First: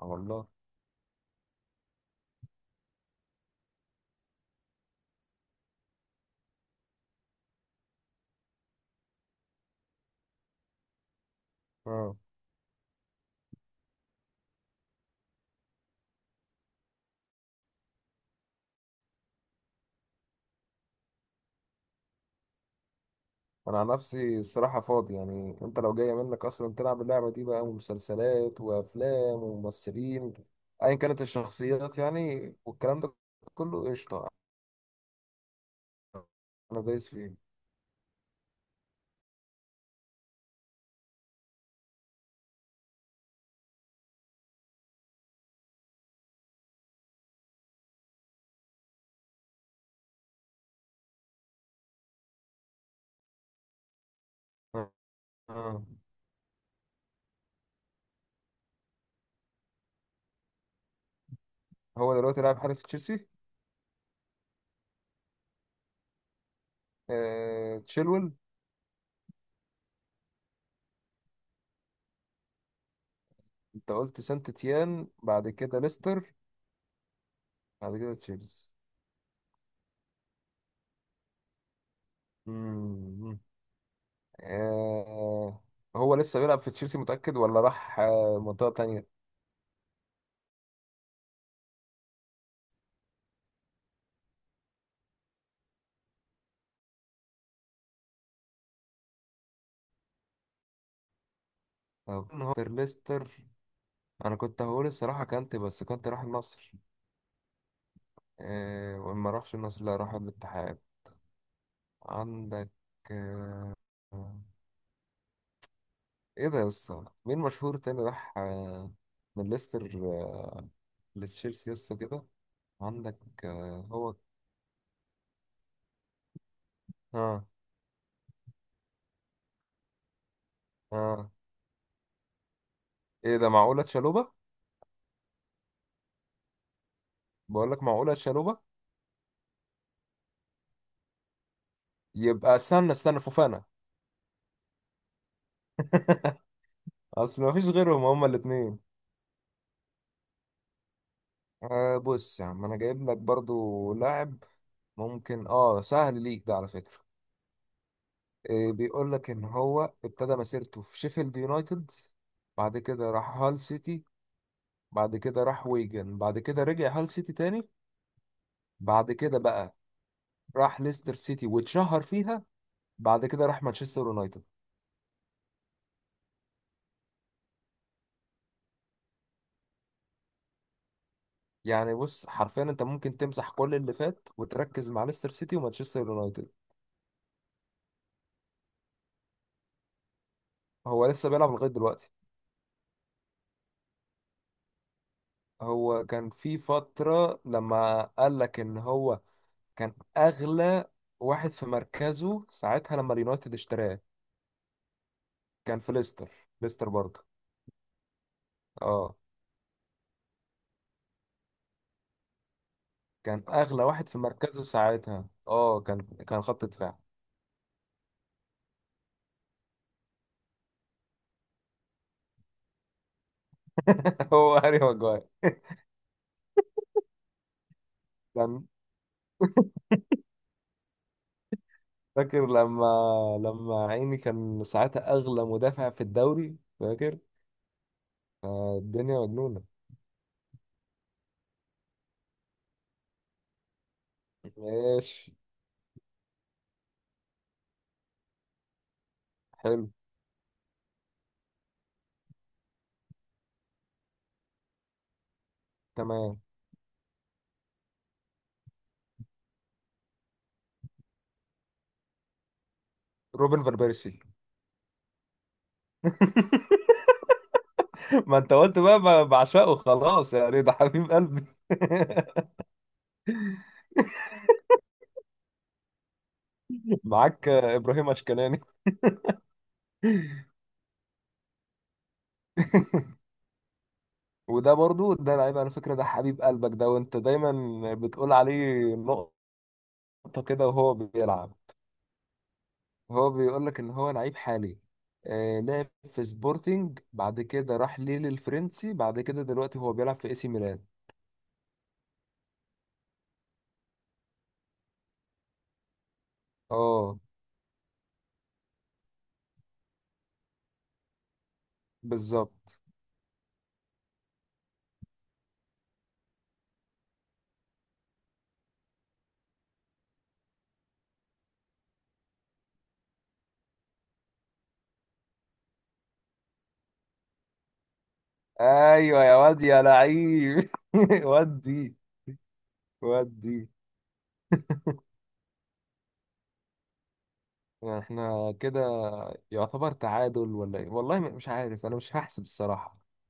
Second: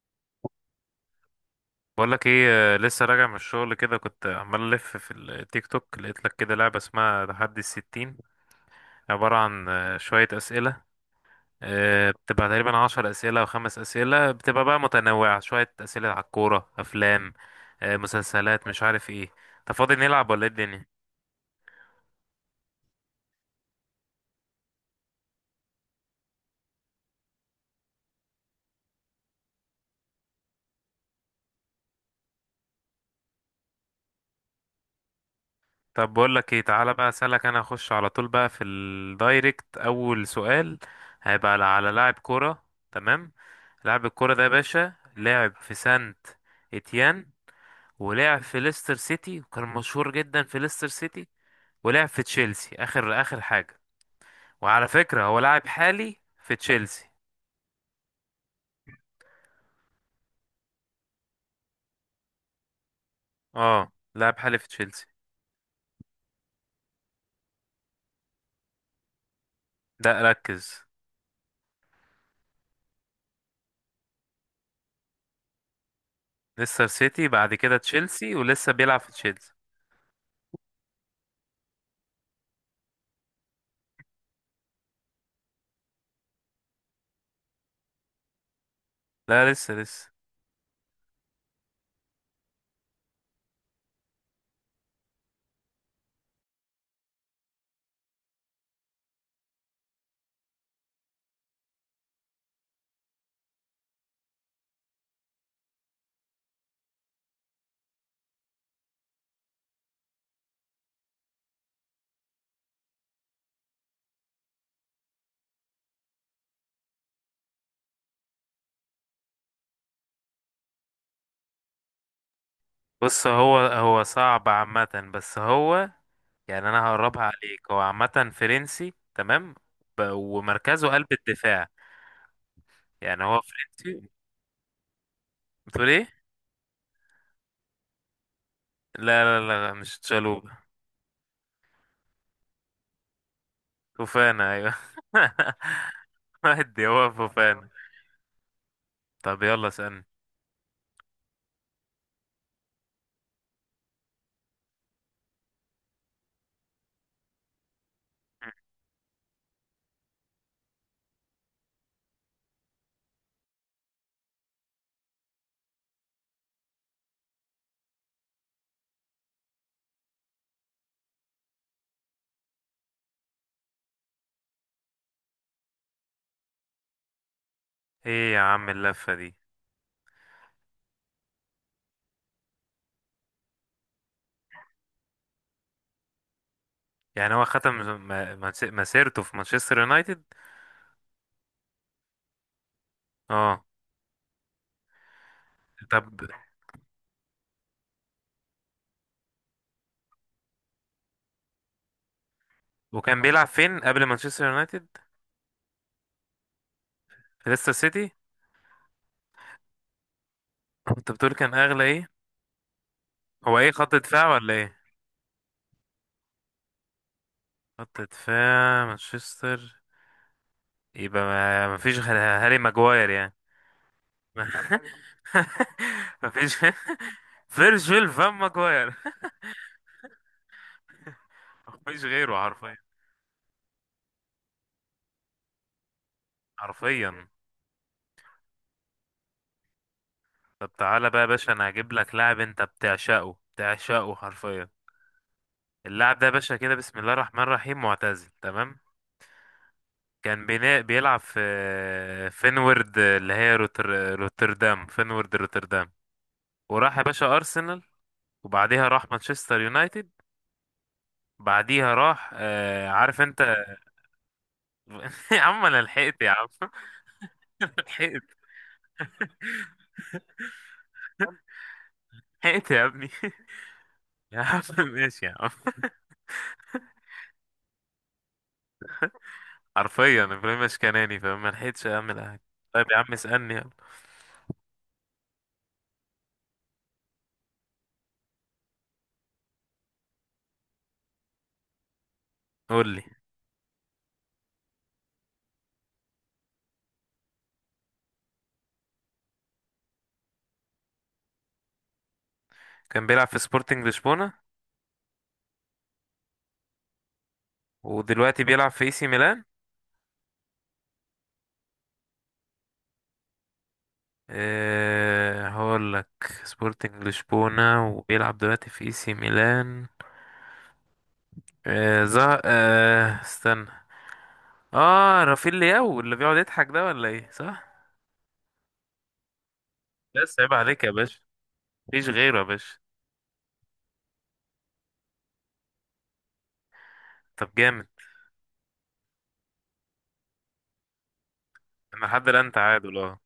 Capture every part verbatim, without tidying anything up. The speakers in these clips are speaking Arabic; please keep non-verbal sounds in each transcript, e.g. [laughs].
آه والله. بقول لك ايه، آه، لسه راجع من الشغل كده. كنت عمال الف في التيك توك، لقيت لك كده لعبه اسمها تحدي الستين، عباره عن آه، شويه اسئله. آه، اه، بتبقى تقريبا عشر اسئله او خمس اسئله، بتبقى بقى متنوعه. شويه اسئله على الكوره، افلام، آه، مسلسلات، مش عارف ايه. انت فاضي نلعب ولا ايه الدنيا؟ انا عن نفسي الصراحه فاضي، يعني انت لو جايه منك اصلا تلعب اللعبه دي بقى ومسلسلات وافلام وممثلين، ايا كانت الشخصيات يعني والكلام ده كله قشطه. طب بقول لك ايه، انا تعالى بقى دايس فيه. اسالك. انا اخش على طول بقى في الدايركت. اول سؤال هيبقى على على لاعب كوره. تمام. لاعب الكوره ده يا باشا لعب في سانت اتيان، ولعب في ليستر سيتي وكان مشهور جدا في ليستر سيتي، ولعب في تشيلسي اخر اخر حاجه. آه. وعلى فكره هو لاعب آه. حالي في تشيلسي. هو دلوقتي لاعب حارس تشيلسي. اه، لاعب حالي في تشيلسي. آه. تشيلول. لا، ركز. انت قلت سانت تيان، بعد كده ليستر، ليستر سيتي بعد كده بعد كده تشيلسي، تشيلسي. ولسه بيلعب في تشيلسي. مم. آه. هو لسه بيلعب في تشيلسي، متاكد ولا راح آه، منطقه تانية؟ لا، لسه لسه. أو هو ليستر. انا كنت هقول الصراحه، كانت بس كنت راح النصر. إيه وما راحش النصر، لا راح الاتحاد. عندك. آه، ايه ده يا اسطى، مين مشهور تاني راح آه، من ليستر آه، لتشيلسي يا اسطى كده؟ عندك. بص، هو آه، هو هو. صعب عامه، بس هو يعني انا هقربها اه. عليك. هو عامه فرنسي. تمام. ب- ومركزه قلب اه. الدفاع. يعني ايه هو ده معقوله فرنسي. تشالوبا؟ بتقول ايه؟ بقول لك معقوله تشالوبا. لا لا لا، مش تشالوب. يبقى استنى استنى فوفانا. فوفانا، ايوه. [laughs] [laughs] ودي هو اصل ما فيش فوفانا. غيرهم، هما الاثنين. طب يلا اسألني. آه بص يا عم، انا جايب لك برضو لاعب ممكن اه سهل ليك ده على فكره. إيه، بيقول لك ان هو ابتدى مسيرته في شيفيلد يونايتد، بعد كده راح هال سيتي، بعد كده راح ويجن، بعد كده رجع هال سيتي تاني، بعد كده بقى راح ليستر سيتي واتشهر فيها، بعد كده راح مانشستر يونايتد. ايه يا عم اللفة دي؟ يعني بص حرفيا انت ممكن تمسح كل اللي فات وتركز مع ليستر سيتي ومانشستر يونايتد. يعني هو ختم م- مس- مسيرته في مانشستر يونايتد. هو لسه بيلعب لغاية دلوقتي. اه. هو طب، كان في فترة لما قال لك ان هو كان اغلى واحد في مركزه ساعتها لما وكان بيلعب اليونايتد فين اشتراه. قبل مانشستر يونايتد؟ كان في ليستر. ليستر برضه. في ليستر سيتي. اه انت بتقول كان اغلى ايه؟ كان هو ايه، اغلى خط واحد في دفاع ولا مركزه ايه؟ ساعتها، اه كان. كان خط دفاع. خط دفاع مانشستر. يبقى ما مفيش غير هاري ماجواير يعني. [laughs] هو هاري [laughs] ماجواير. مفيش. فيرجيل فان كان. ماجواير. [laughs] مفيش غيره فاكر حرفيا. لما لما عيني كان ساعتها اغلى مدافع في الدوري، فاكر. حرفيا. آه، الدنيا مجنونة. طب تعالى بقى يا باشا، انا هجيب لك لاعب انت بتعشقه بتعشقه حرفيا. ماشي. اللاعب ده يا باشا كده، بسم الله الرحمن الرحيم، معتزل. تمام. حلو. كان بينا... بيلعب في فينورد، اللي هي روتر... روتردام. فينورد روتردام. تمام. وراح يا باشا ارسنال، وبعديها راح مانشستر يونايتد. بعديها راح آه... عارف انت. روبن فان بيرسي. [laughs] يا عم انا لحقت يا عم. [laughs] [laughs] ما لحقت. انت قلت بقى ب- بعشقه خلاص، يعني ده حبيب قلبي. لحقت يا ابني. [laughs] يا عم ماشي يا عم. [laughs] [laughs] معاك آه، ابراهيم اشكناني. حرفيا [laughs] ابراهيم اشكناني، فما لحقتش اعمل حاجه. طيب يا عم اسالني يلا. وده برضو ده لعيب، على فكرة ده حبيب قلبك ده، وانت دايما بتقول عليه نقط. خبطة كده وهو بيلعب. قول لي. هو بيقول لك ان هو لعيب حالي. آه لعب في سبورتنج، بعد كده راح ليل الفرنسي، بعد كده دلوقتي هو بيلعب في اي سي ميلان. كان بيلعب في سبورتنج لشبونة، اه. ودلوقتي بيلعب في اي سي ميلان. بالظبط. أه، هقول لك. سبورتنج لشبونة، وبيلعب دلوقتي في اي سي ميلان. أه زه... أه استنى. اه، رافيل لياو اللي بيقعد يضحك ده، ولا ايه؟ صح. ايوه يا واد يا بس عيب لعيب عليك يا [laughs] باشا، ودي. مفيش غيره يا باشا. ودي. طب جامد. يعني احنا كده يعتبر تعادل ولا ايه، والله م- مش عارف، انا انا مش لحد هحسب الان الصراحة. تعادل، اه.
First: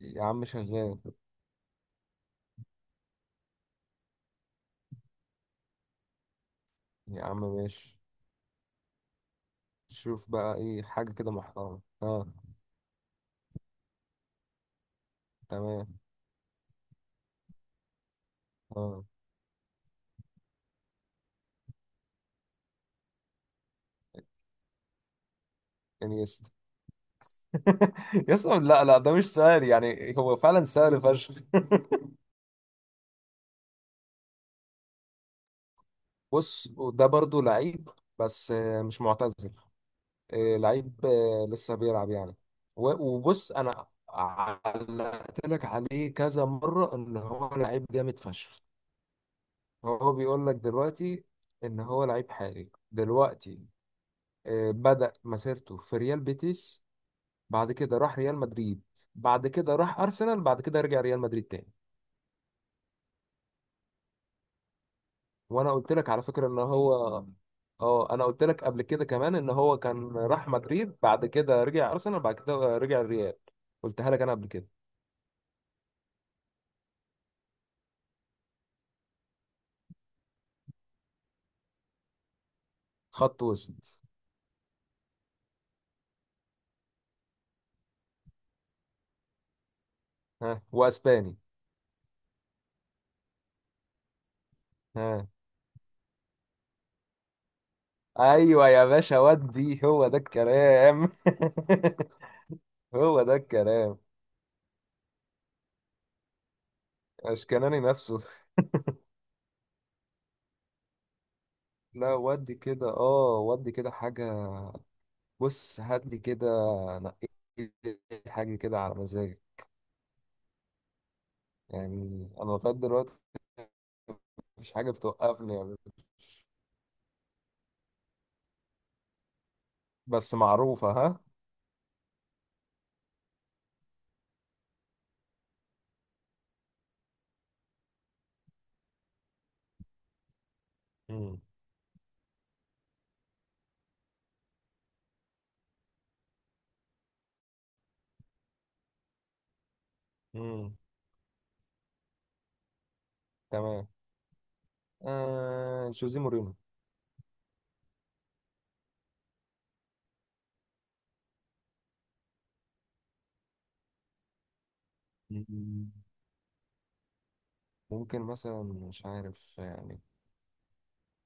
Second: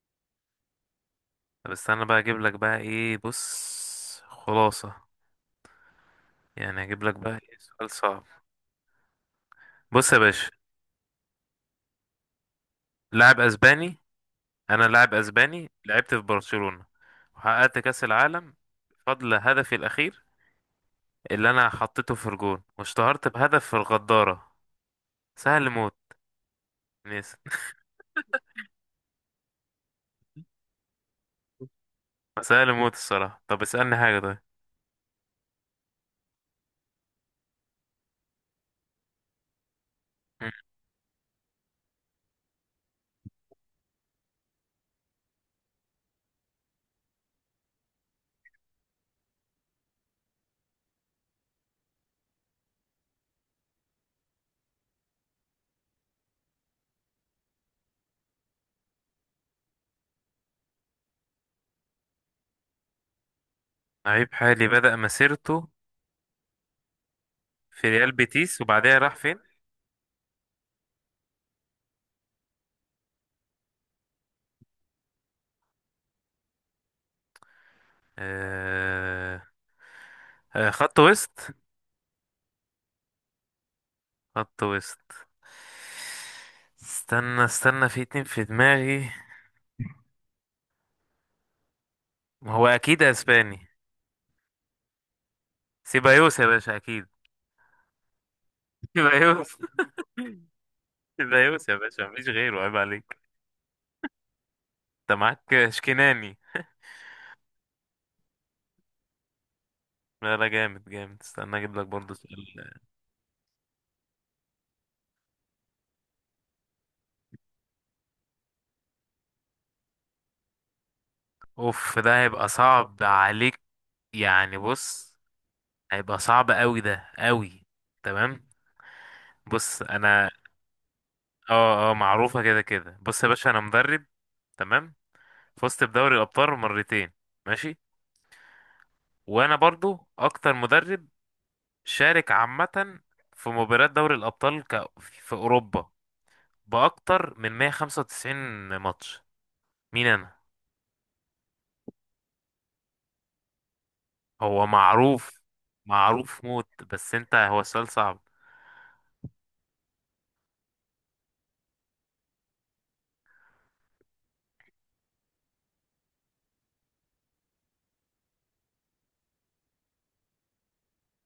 يا عم شغال. طب استنى بقى اجيب لك بقى ايه. بص، خلاصة يعني، اجيب لك يا بقى عم ايه سؤال ماشي. صعب. بص يا شوف باشا، بقى ايه حاجة كده محترمة، اه. لاعب اسباني. انا لاعب اسباني، تمام. لعبت في برشلونة، وحققت كاس العالم اه. بفضل هدفي الاخير اللي انا حطيته في الجون، واشتهرت بهدف في الغدارة. سهل موت. انيستا. ناس. [laughs] يسطا لا لا، ده مش سهل يعني هو فعلا سهل فشخ. [laughs] [laughs] سهل موت الصراحة. طب اسألني حاجة طيب. بص، ده برضو لعيب بس آه، مش معتزل. مم. آه، لعيب آه، لسه بيلعب يعني. و- وبص انا علقت لك عليه كذا مرة ان هو لعيب جامد فشخ. هو بيقول لك دلوقتي ان هو لعيب حالي دلوقتي. آه، بدأ مسيرته في ريال بيتيس، بعد كده راح ريال مدريد، بعد كده راح ارسنال، بعد كده رجع ريال مدريد تاني. لعيب حالي بدأ مسيرته وانا قلت لك على فكره ان هو في ريال اه، انا قلت بيتيس، لك قبل وبعدها كده راح كمان فين؟ ان هو كان راح مدريد بعد كده رجع ارسنال بعد كده رجع الريال. قلتها لك انا قبل كده. آه... آه خط وسط. خط وسط. خط وسط. استنى استنى، في اتنين في دماغي. ها، واسباني. هو اكيد اسباني. ها. سيبايوس يا باشا اكيد. ايوه يا [laughs] باشا، سيبايوس. ودي هو ده الكلام. زيوس يا باشا، مفيش غيره، عيب [laughs] عليك. هو ده الكلام. انت معاك شكناني. اشكناني نفسه. لا لا، جامد جامد. استنى اجيب لك لا برضه سؤال. ودي كده اه، ودي كده حاجه. بص هات لي كده، نقي لي حاجه كده على مزاجك. اوف، ده يعني هيبقى انا لغايه صعب دلوقتي عليك. يعني مفيش حاجه بص، بتوقفني يعني. هيبقى صعب قوي، ده قوي. تمام. بص انا. بس معروفة ها. اه اه، معروفة كده كده. بص يا باشا، انا مدرب. تمام. فزت بدوري الابطال مرتين. ماشي. وانا برضو اكتر مدرب مم. شارك عامة في مباريات دوري الابطال ك... في اوروبا، باكتر من مية وخمسة وتسعين ماتش. مين انا؟ مم. تمام. هو معروف. آه جوزيه معروف مورينو. موت، بس انت هو السؤال صعب. مم. ممكن مثلا مش عارف يعني،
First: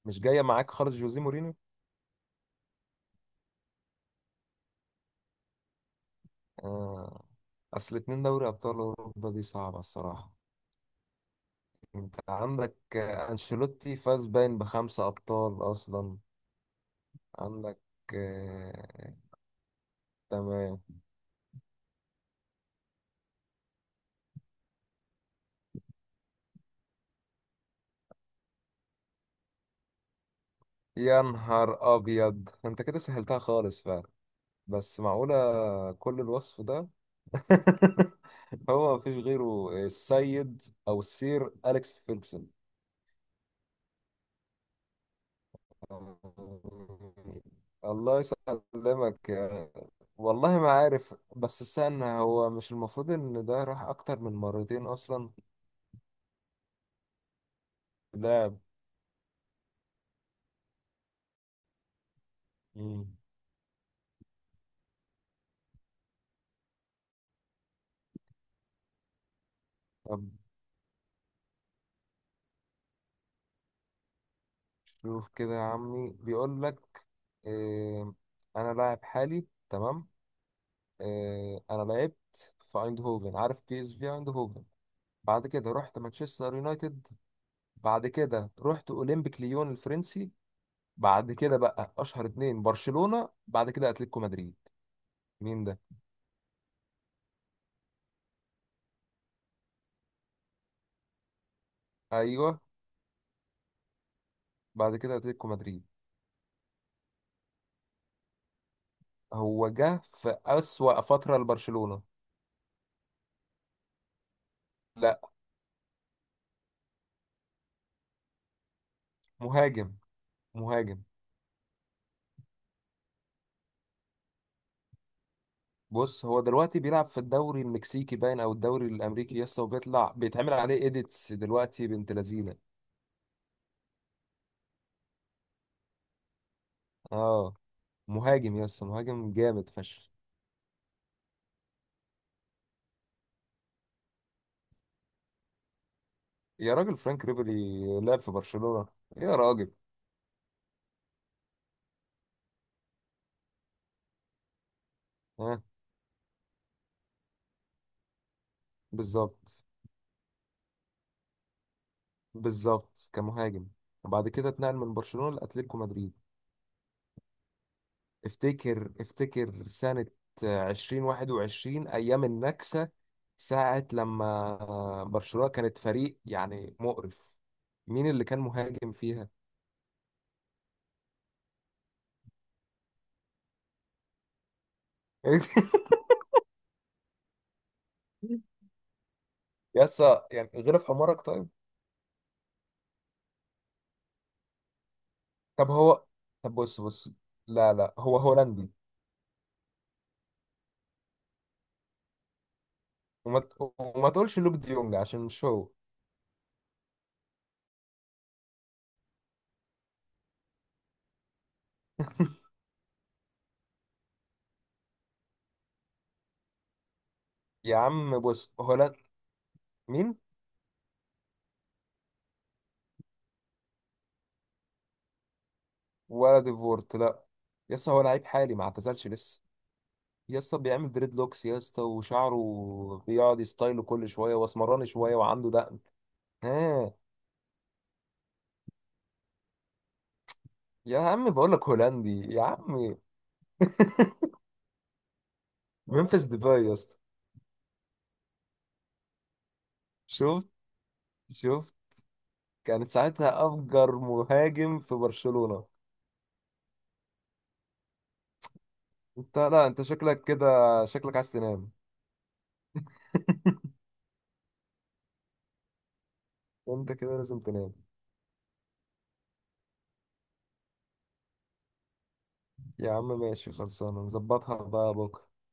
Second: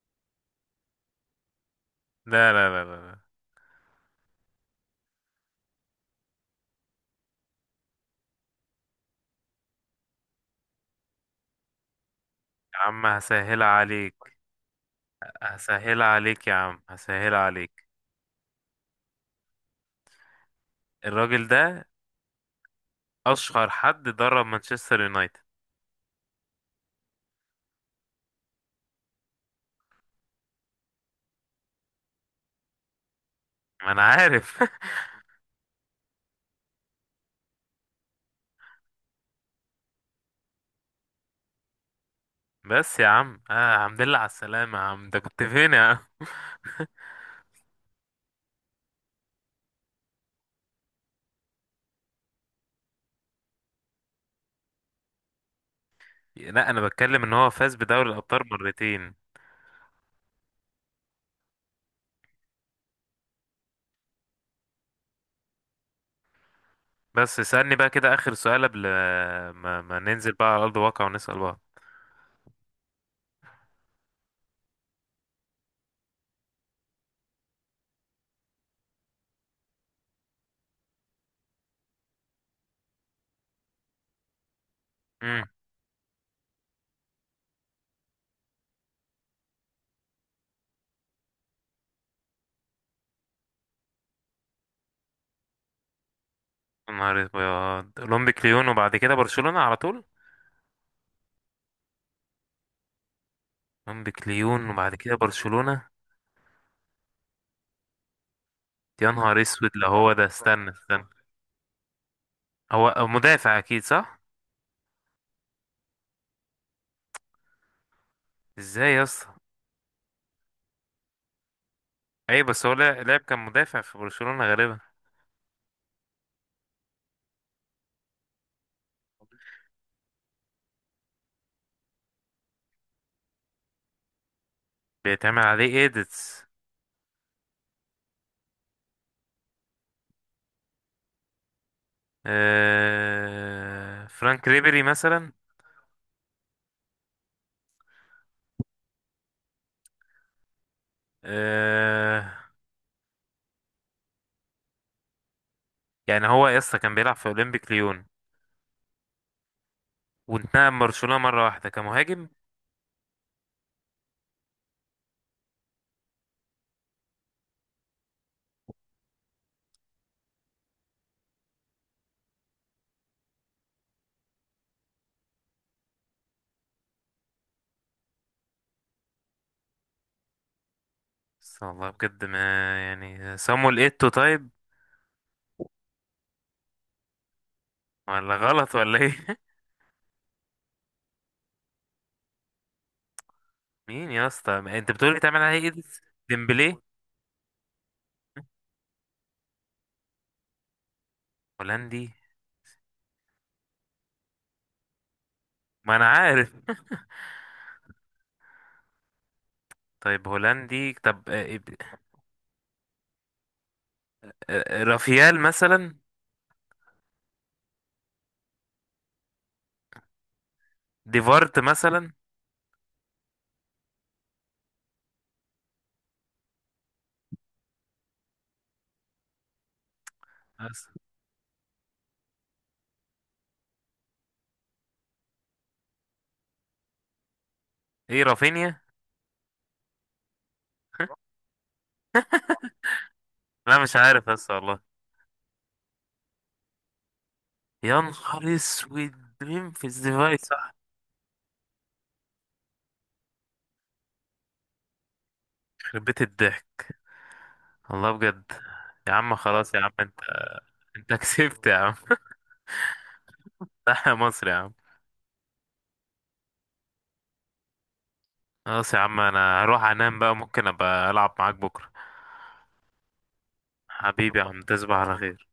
مش جاية معاك خالص جوزيه مورينو. لا لا لا لا لا. آه. أصل اتنين دوري أبطال أوروبا دي صعبة الصراحة. أنت عندك يا عم آه، هسهل أنشيلوتي فاز عليك. باين بخمسة أبطال هسهل أصلا. عليك يا عم، هسهل عندك. عليك. آه. تمام. الراجل ده اشهر حد درب مانشستر يونايتد. يا نهار أبيض، أنت كده سهلتها خالص ما فعلا. انا عارف. [laughs] بس معقولة كل الوصف ده؟ [laughs] هو مفيش غيره السيد او السير اليكس فيرجسون. بس يا عم، آه الحمد لله على السلامة يا عم، ده كنت فين يا عم؟ الله يسلمك يا-. والله ما عارف، بس استنى، هو مش المفروض ان ده راح اكتر من مرتين اصلا؟ لا، انا بتكلم ان هو فاز بدوري الابطال لاعب. مرتين. مم. بس اسألني بقى كده اخر سؤال، قبل ما, ما طب ننزل بقى على ارض الواقع ونسأل بعض. شوف كده يا عمي، بيقول لك إيه. انا لاعب حالي تمام. إيه، انا لعبت في ايندهوفن، عارف بي اس في ايندهوفن. امم. بعد كده رحت مانشستر يونايتد. بعد كده رحت اولمبيك ليون الفرنسي. بعد كده بقى اشهر اتنين برشلونة بعد كده اتلتيكو مدريد. مين ده؟ نهار ابيض، اولمبيك ليون وبعد كده برشلونة على طول. ايوه. مونبيك ليون وبعد بعد كده كده اتلتيكو مدريد. برشلونة. يا نهار هو اسود، لا جه هو ده، في استنى اسوأ استنى. فترة لبرشلونة. هو هو مدافع اكيد، صح؟ لا. ازاي يا اسطى؟ مهاجم. مهاجم. اي بس هو لا- لاعب كان مدافع في برشلونة غالبا. بص هو دلوقتي بيلعب في الدوري المكسيكي، باين او الدوري الامريكي يسطا، وبيطلع بيتعمل عليه ايديتس دلوقتي بنت لذينه. بيتعمل عليه ايديتس. اه. مهاجم يسطا، مهاجم جامد فشخ. آه... فرانك ريبيري مثلا. يا راجل فرانك ريبيري لعب في برشلونة يا راجل. آه... ها. يعني هو يا اسطى كان بيلعب في اولمبيك ليون، بالظبط. وانتقل من برشلونة مرة واحدة كمهاجم. بالظبط كمهاجم. وبعد كده اتنقل من برشلونة لأتلتيكو مدريد. افتكر افتكر سنة عشرين واحد وعشرين أيام النكسة، ساعة لما برشلونة كانت فريق يعني مقرف. مين اللي كان مهاجم فيها؟ بس والله بجد ما. يعني صامويل ايتو طيب، [laughs] ولا غلط ولا ايه؟ [laughs] يسا يعني، غير في حمارك طيب. مين يا اسطى، ما انت بتقول بيتعمل عليه طب ايديتس؟ هو. طب ديمبلي. بص بص. لا لا هو هولندي. هولندي. وما, ت- وما تقولش لوك ديونج عشان مش هو. ما انا عارف. [laughs] طيب هولندي. طب آه، إب- آه، رافيال مثلا. يا عم بص هولند. مين؟ ديفارت مثلا. ولا ديفورت لا. يسا هو لعيب حالي ما اعتزلش لسه. يسا بيعمل أس- دريد لوكس، يسا وشعره بيقعد يستايله كل شويه، واسمراني شويه، وعنده دقن. ها. ايه رافينيا. يا عم بقول لك هولندي يا عم. لا مش [laughs] عارف بس والله. ممفيس ديباي يا اسطى. يا نهار اسود. مين في الزفاي؟ شفت. صح. شفت. كانت ساعتها افجر مهاجم في برشلونة. يخرب بيت الضحك. والله بجد. يا عم انت لا خلاص يا انت عم، انت شكلك كده، انت شكلك عايز كسبت تنام. يا عم. [laughs] صح يا مصر يا عم. انت كده لازم تنام. خلاص يا عم، انا هروح انام بقى. ممكن ابقى العب معاك بكره. يا عم ماشي، خلصانه حبيبي يا نظبطها عم، بقى تصبح على بكره. خير.